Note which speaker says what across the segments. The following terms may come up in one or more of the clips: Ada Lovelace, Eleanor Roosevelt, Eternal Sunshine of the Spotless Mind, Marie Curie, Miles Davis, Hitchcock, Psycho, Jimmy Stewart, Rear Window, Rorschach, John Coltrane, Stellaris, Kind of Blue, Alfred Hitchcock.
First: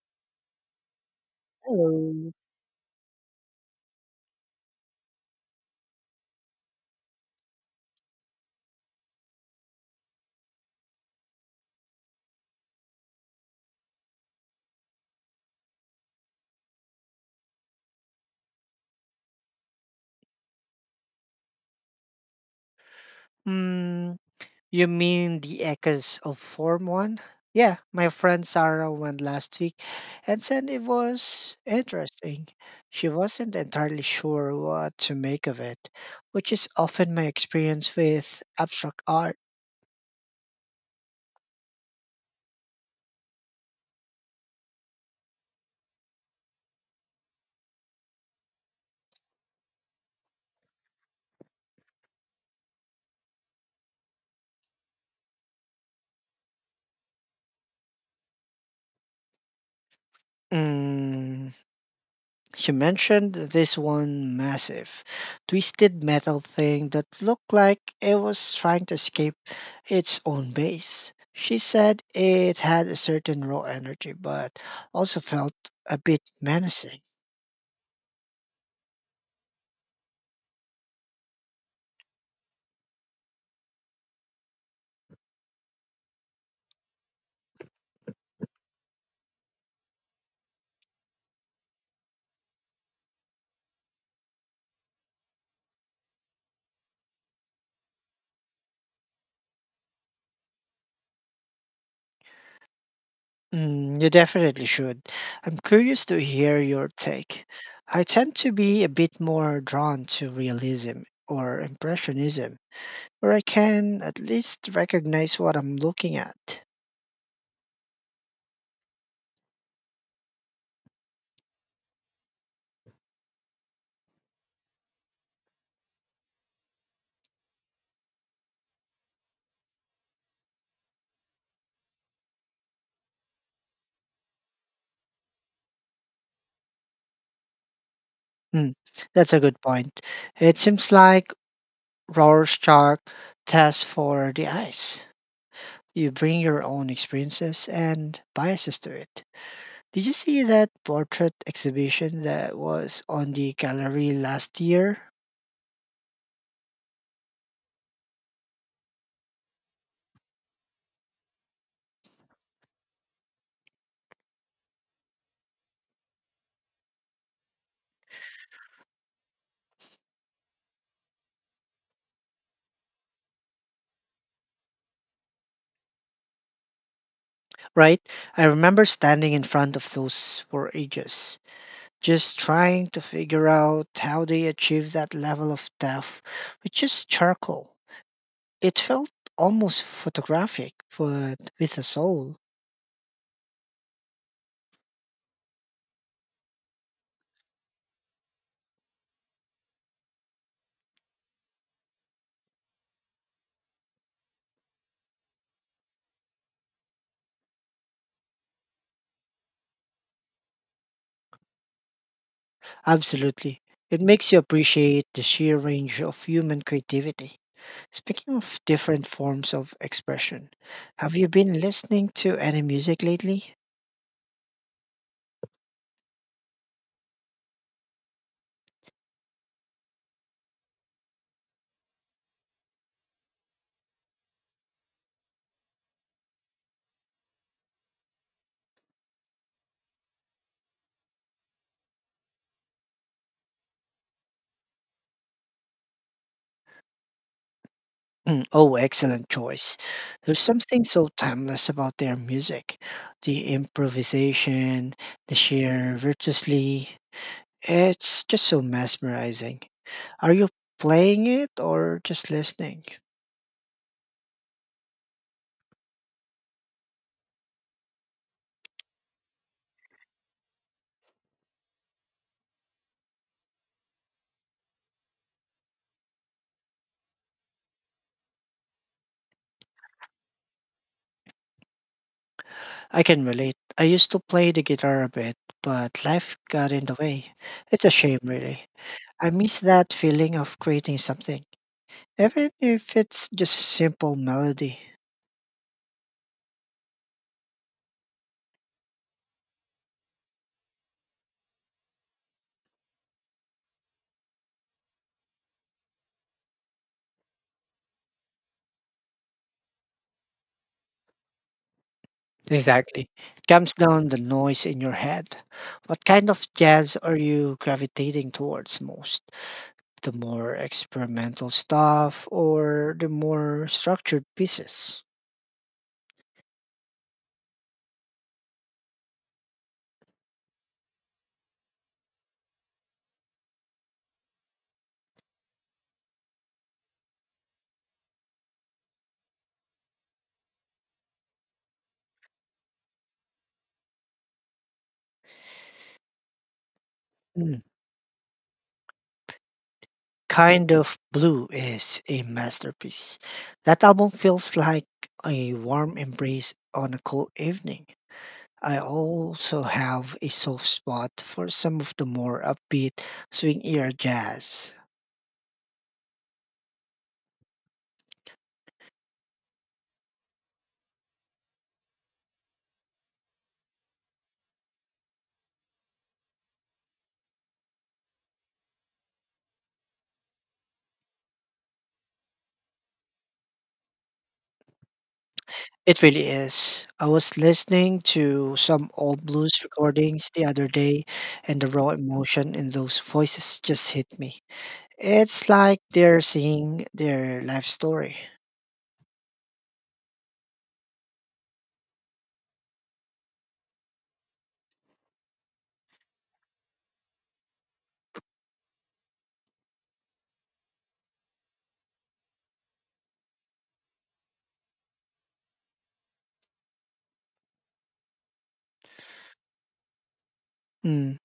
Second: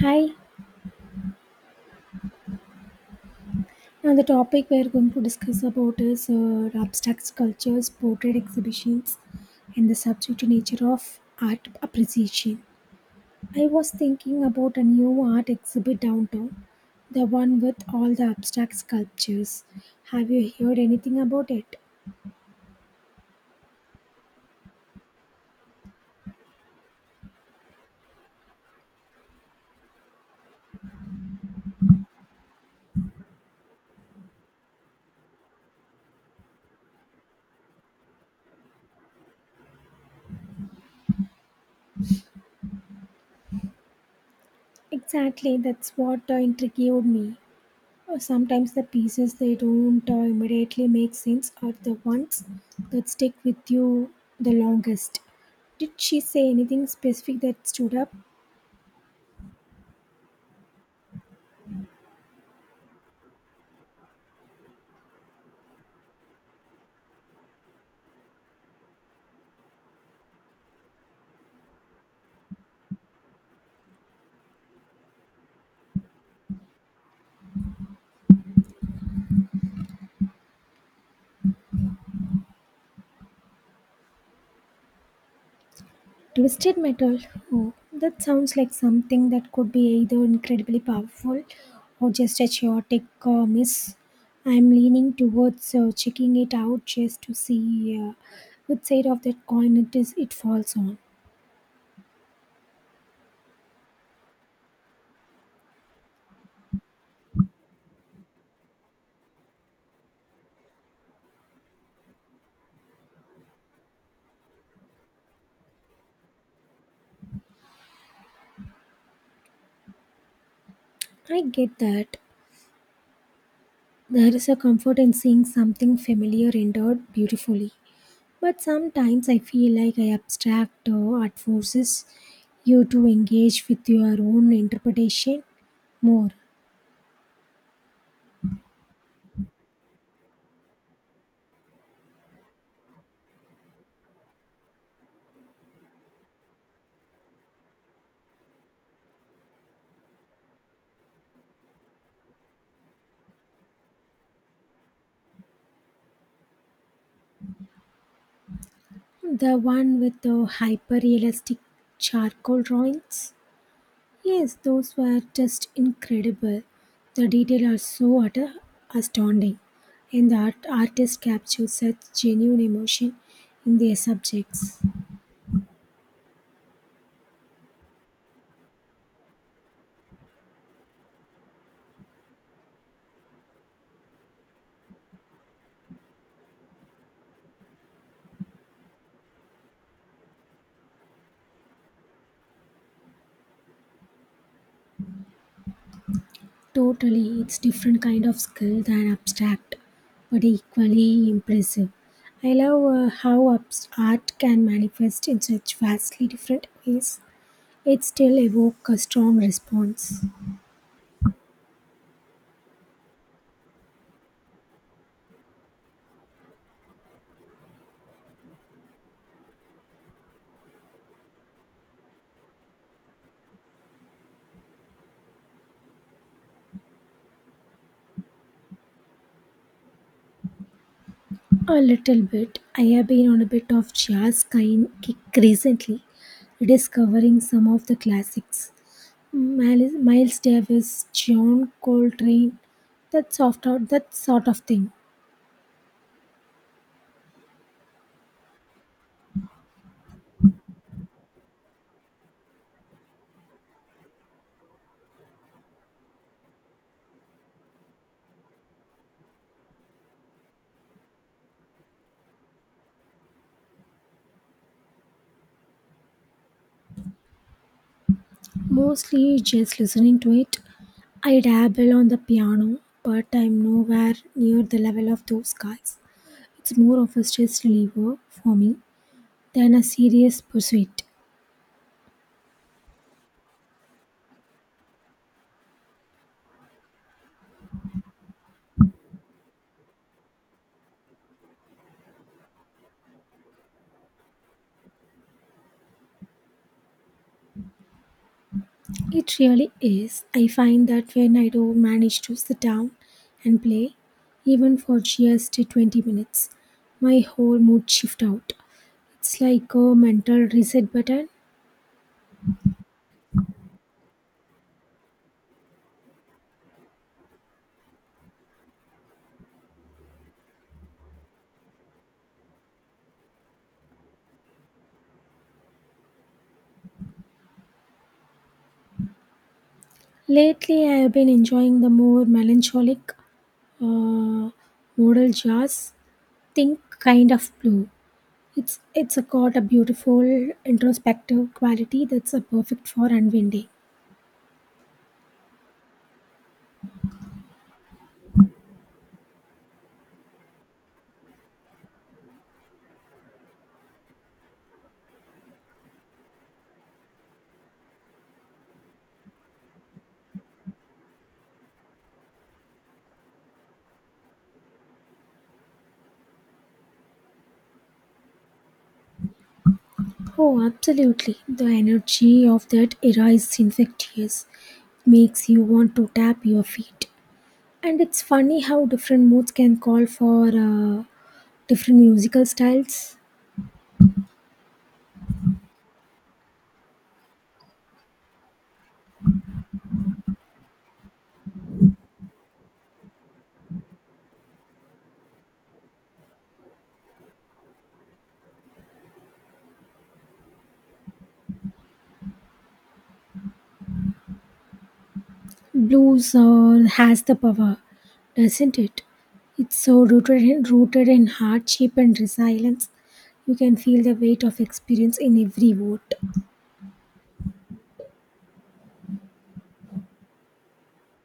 Speaker 1: Hi,
Speaker 2: Hello.
Speaker 1: now the topic we are going to discuss about is abstract sculptures, portrait exhibitions, and the subject nature of art appreciation. I was thinking about a new art exhibit downtown, the one with all the abstract sculptures. Have you heard anything about it?
Speaker 2: Mm, you mean echoes of Form 1? Yeah, my friend Sarah went last week and said it was interesting. She wasn't entirely sure what to make of it, which is often my experience with abstract art.
Speaker 1: Exactly, that's what intrigued me. Sometimes the pieces they don't immediately make sense are the ones that stick with you the longest. Did she say anything specific that stood up?
Speaker 2: Mm. She mentioned this one massive, twisted metal thing that looked like it was trying to escape its own base. She said it had a certain raw energy, but also felt a bit menacing.
Speaker 1: Twisted metal. Oh, that sounds like something that could be either incredibly powerful or just a chaotic miss. I'm leaning towards checking it out just to see which side of that coin it falls on.
Speaker 2: Mm, you definitely should. I'm curious to hear your take. I tend to be a bit more drawn to realism or impressionism, where I can at least recognize what I'm looking at.
Speaker 1: I get that. There is a comfort in seeing something familiar rendered beautifully. But sometimes I feel like I abstract art forces you to engage with your own interpretation more.
Speaker 2: Mm, that's a good point. It seems like Rorschach test for the eyes. You bring your own experiences and biases to it. Did you see that portrait exhibition that was on the gallery last year?
Speaker 1: The one with the hyper realistic charcoal drawings? Yes, those were just incredible. The details are so utter astounding, and the artist captures such genuine emotion in their subjects.
Speaker 2: Right? I remember standing in front of those for ages, just trying to figure out how they achieved that level of depth with just charcoal. It felt almost photographic, but with a soul.
Speaker 1: Totally, it's different kind of skill than abstract, but equally impressive. I love how art can manifest in such vastly different ways. It still evoke a strong response.
Speaker 2: Absolutely. It makes you appreciate the sheer range of human creativity. Speaking of different forms of expression, have you been listening to any music lately?
Speaker 1: A little bit. I have been on a bit of jazz kind kick recently, discovering some of the classics. Miles Davis, John Coltrane, that soft that sort of thing.
Speaker 2: Mm, oh, excellent choice. There's something so timeless about their music. The improvisation, the sheer virtuosity, it's just so mesmerizing. Are you playing it or just listening?
Speaker 1: Mostly just listening to it. I dabble on the piano, but I'm nowhere near the level of those guys. It's more of a stress reliever for me than a serious pursuit.
Speaker 2: I can relate. I used to play the guitar a bit, but life got in the way. It's a shame, really. I miss that feeling of creating something, even if it's just a simple melody.
Speaker 1: It really is. I find that when I do manage to sit down and play, even for just 20 minutes, my whole mood shift out. It's like a mental reset button.
Speaker 2: Exactly. It calms down the noise in your head. What kind of jazz are you gravitating towards most? The more experimental stuff or the more structured pieces?
Speaker 1: Lately, I have been enjoying the more melancholic uh, modal jazz think kind of blue. It's got a beautiful introspective quality that's a perfect for unwinding.
Speaker 2: Mm, Kind of Blue is a masterpiece. That album feels like a warm embrace on a cold evening. I also have a soft spot for some of the more upbeat swing era jazz.
Speaker 1: Oh, absolutely. The energy of that era is infectious. Makes you want to tap your feet. And it's funny how different moods can call for uh, different musical styles.
Speaker 2: It really is. I was listening to some old blues recordings the other day, and the raw emotion in those voices just hit me. It's like they're singing their life story.
Speaker 1: Blues has the power, doesn't it? It's so rooted in hardship and resilience. You can feel the weight of experience in every word.
Speaker 2: Mm,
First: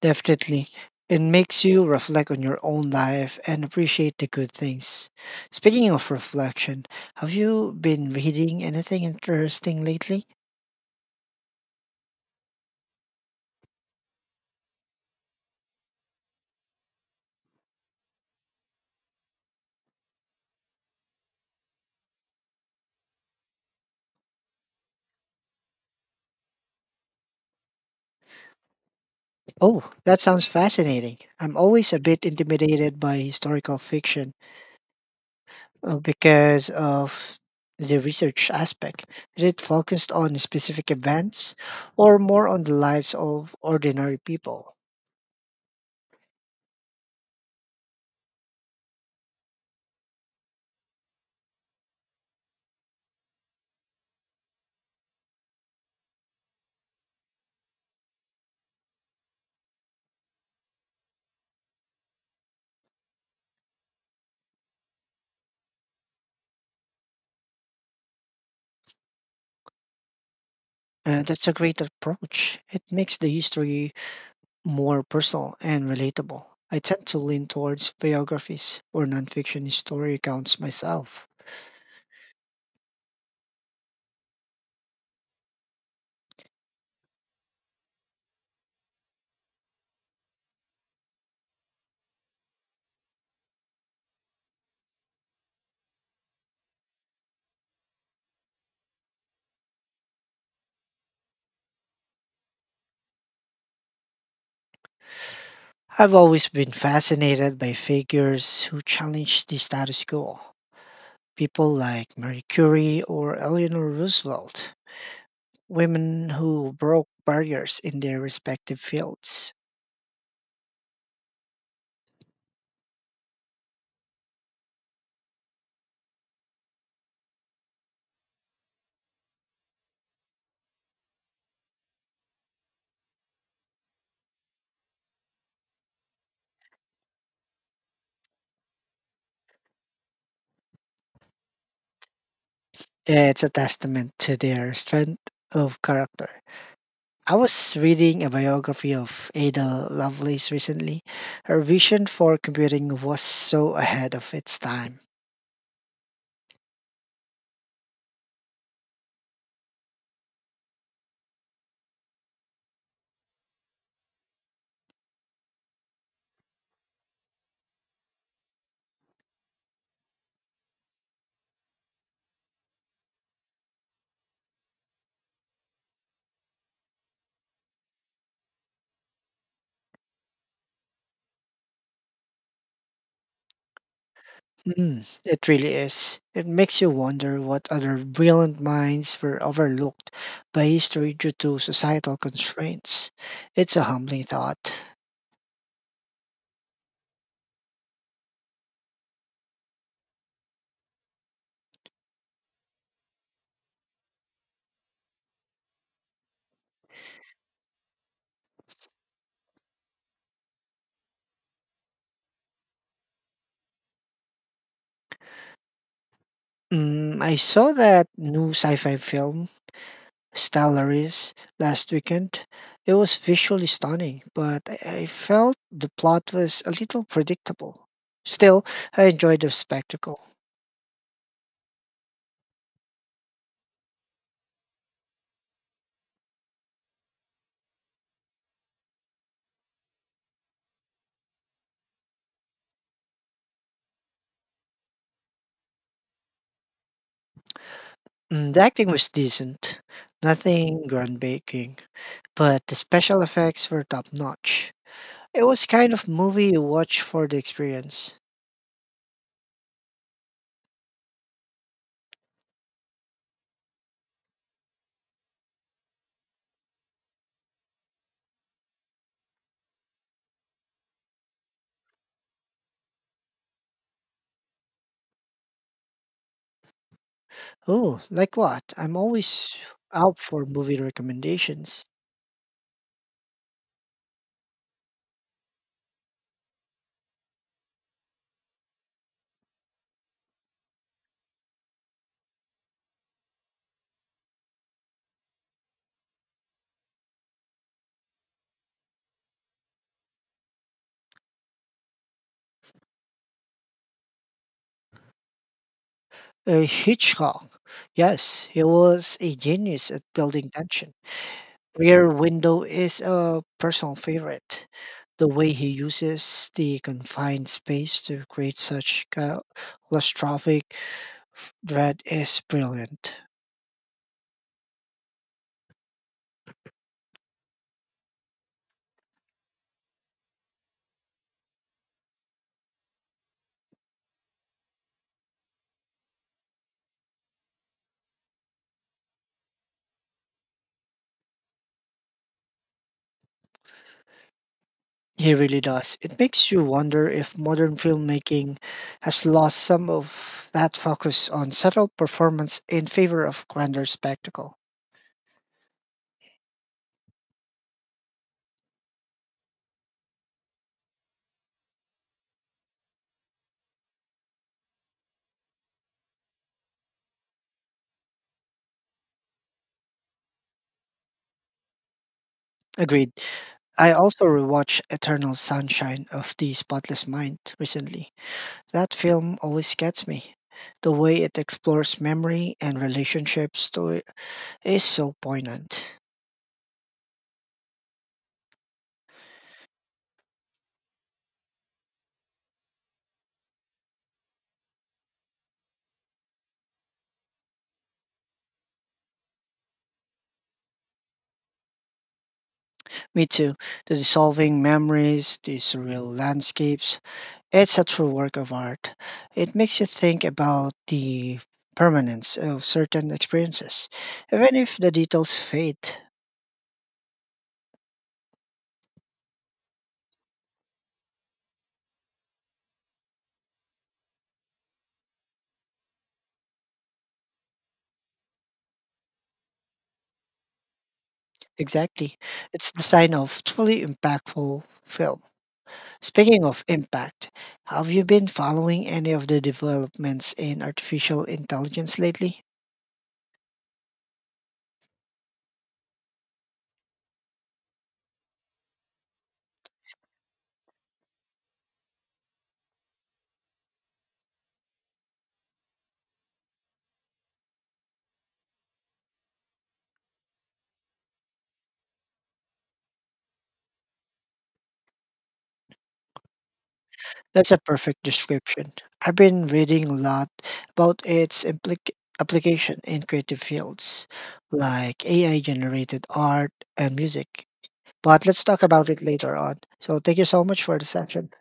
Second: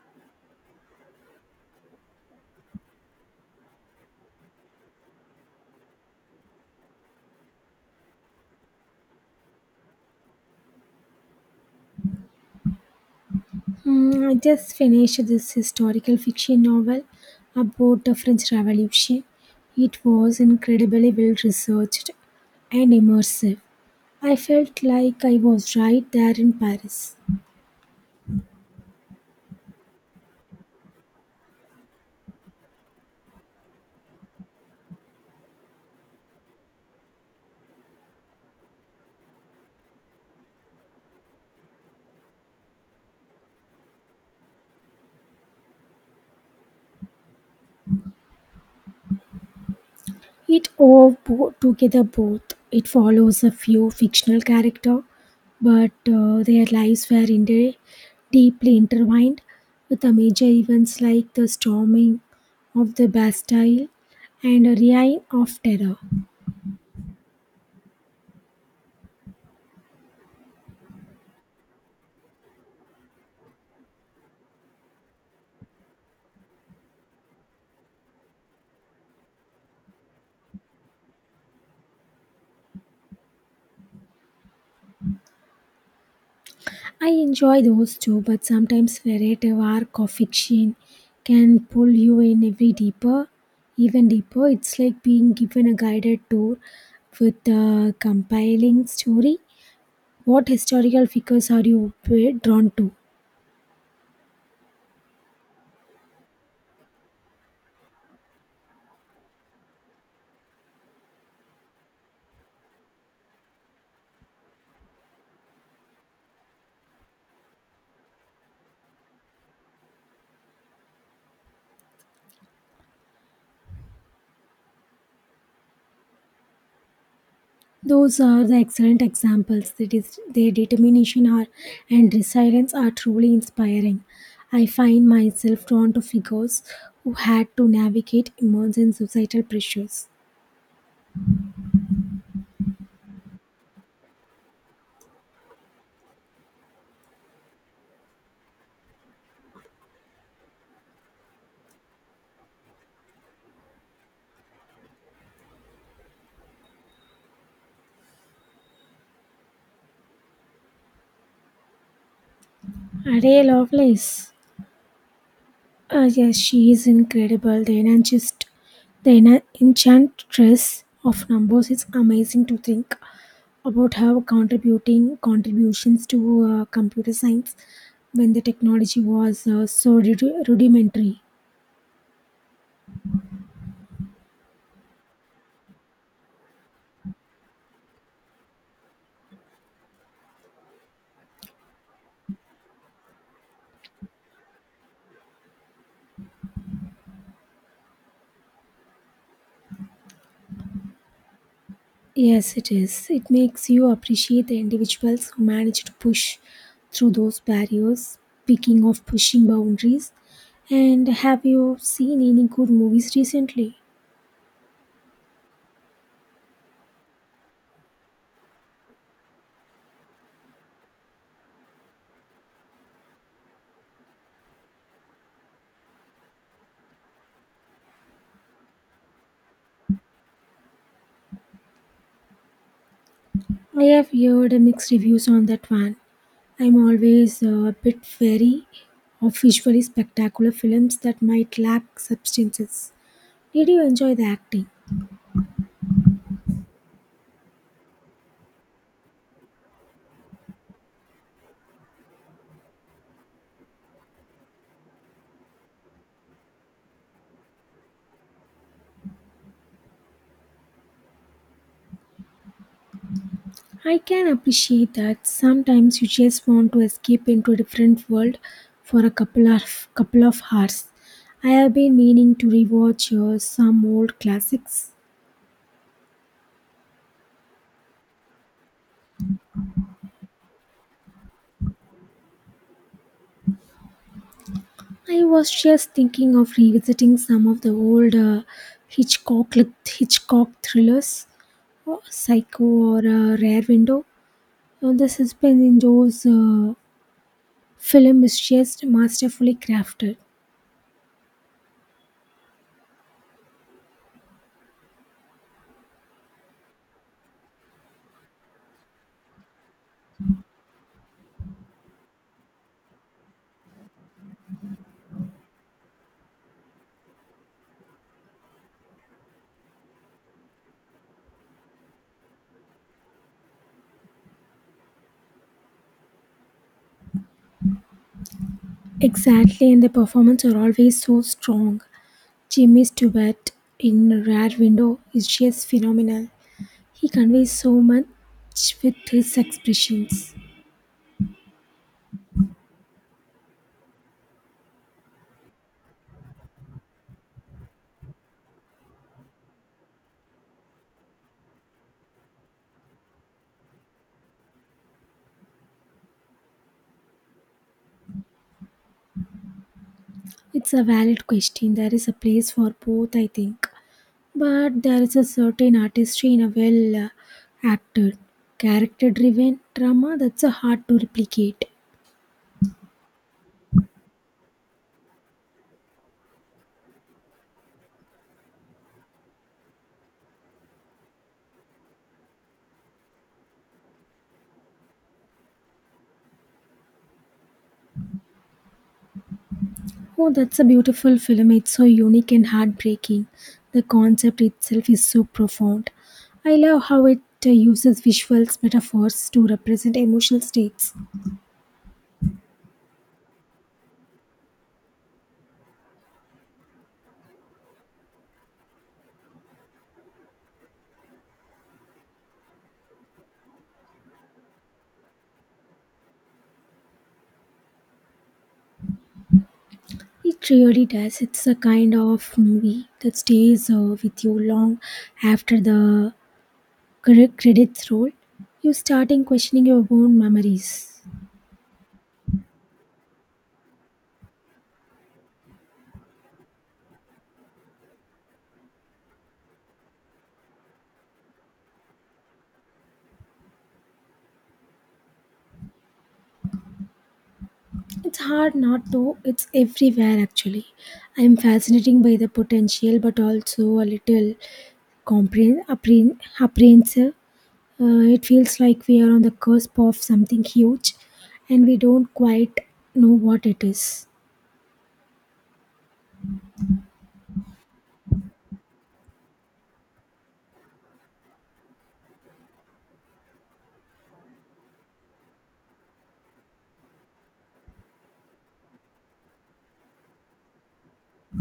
Speaker 2: definitely. It makes you reflect on your own life and appreciate the good things. Speaking of reflection, have you been reading anything interesting lately?
Speaker 1: Hmm, I just finished this historical fiction novel about the French Revolution. It was incredibly well researched and immersive. I felt like I was right there in Paris.
Speaker 2: Oh, that sounds fascinating. I'm always a bit intimidated by historical fiction because of the research aspect. Is it focused on specific events or more on the lives of ordinary people?
Speaker 1: It all bo- together both. It follows a few fictional characters, but their lives were deeply intertwined with the major events like the storming of the Bastille and a reign of terror.
Speaker 2: And that's a great approach. It makes the history more personal and relatable. I tend to lean towards biographies or nonfiction story accounts myself.
Speaker 1: I enjoy those too, but sometimes narrative arc of fiction can pull you in every deeper, even deeper. It's like being given a guided tour with a compelling story. What historical figures are you drawn to?
Speaker 2: I've always been fascinated by figures who challenge the status quo people like Marie Curie or Eleanor Roosevelt, women who broke barriers in their respective fields.
Speaker 1: Those are the excellent examples. That is, their determination are, and resilience are truly inspiring. I find myself drawn to figures who had to navigate immense and societal pressures.
Speaker 2: It's a testament to their strength of character. I was reading a biography of Ada Lovelace recently. Her vision for computing was so ahead of its time.
Speaker 1: Are they Lovelace? Yes, she is incredible. The enancist, the enchantress of numbers. It's amazing to think about her contributing contributions to computer science when the technology was so rudimentary.
Speaker 2: Mm, it really is. It makes you wonder what other brilliant minds were overlooked by history due to societal constraints. It's a humbling thought.
Speaker 1: Yes, it is. It makes you appreciate the individuals who manage to push through those barriers. Speaking of pushing boundaries, and have you seen any good movies recently?
Speaker 2: Mm, I saw that new sci fi film, Stellaris, last weekend. It was visually stunning, but I felt the plot was a little predictable. Still, I enjoyed the spectacle.
Speaker 1: I have heard mixed reviews on that one. I'm always a bit wary of visually spectacular films that might lack substances. Did you enjoy the acting?
Speaker 2: Mm, the acting was decent, nothing groundbreaking, but the special effects were top notch. It was kind of movie you watch for the experience.
Speaker 1: I can appreciate that sometimes you just want to escape into a different world for a couple of hours. I have been meaning to rewatch some old classics.
Speaker 2: Oh, like what? I'm always out for movie recommendations.
Speaker 1: I was just thinking of revisiting some of the old Hitchcock Hitchcock thrillers, or Psycho, or Rare Window. Now, the suspense in those film is just masterfully crafted.
Speaker 2: Hitchcock. Yes, he was a genius at building tension. Rear Window is a personal favorite. The way he uses the confined space to create such claustrophic dread is brilliant.
Speaker 1: Exactly, and the performance are always so strong. Jimmy Stewart in Rare Window is just phenomenal. He conveys so much with his expressions.
Speaker 2: He really does. It makes you wonder if modern filmmaking has lost some of that focus on subtle performance in favor of grander spectacle.
Speaker 1: It's a valid question. There is a place for both, I think. But there is a certain artistry in a well acted, character driven drama that's hard to replicate.
Speaker 2: Agreed. I also rewatched Eternal Sunshine of the Spotless Mind recently. That film always gets me. The way it explores memory and relationships to it is so poignant.
Speaker 1: Oh, that's a beautiful film. It's so unique and heartbreaking. The concept itself is so profound. I love how it uses visuals, metaphors to represent emotional states.
Speaker 2: Me too. The dissolving memories, the surreal landscapes, it's a true work of art. It makes you think about the permanence of certain experiences, even if the details fade.
Speaker 1: It really does. It's a kind of movie that stays with you long after the credits roll. You starting questioning your own memories.
Speaker 2: Exactly. It's the sign of truly impactful film. Speaking of impact, have you been following any of the developments in artificial intelligence lately?
Speaker 1: It's hard not to, it's everywhere actually. I'm fascinated by the potential but also a little apprehensive. It feels like we are on the cusp of something huge and we don't quite know what it is.
Speaker 2: That's a perfect description. I've been reading a lot about its application in creative fields like AI generated art and music. But let's talk about it later on. So, thank you so much for the session.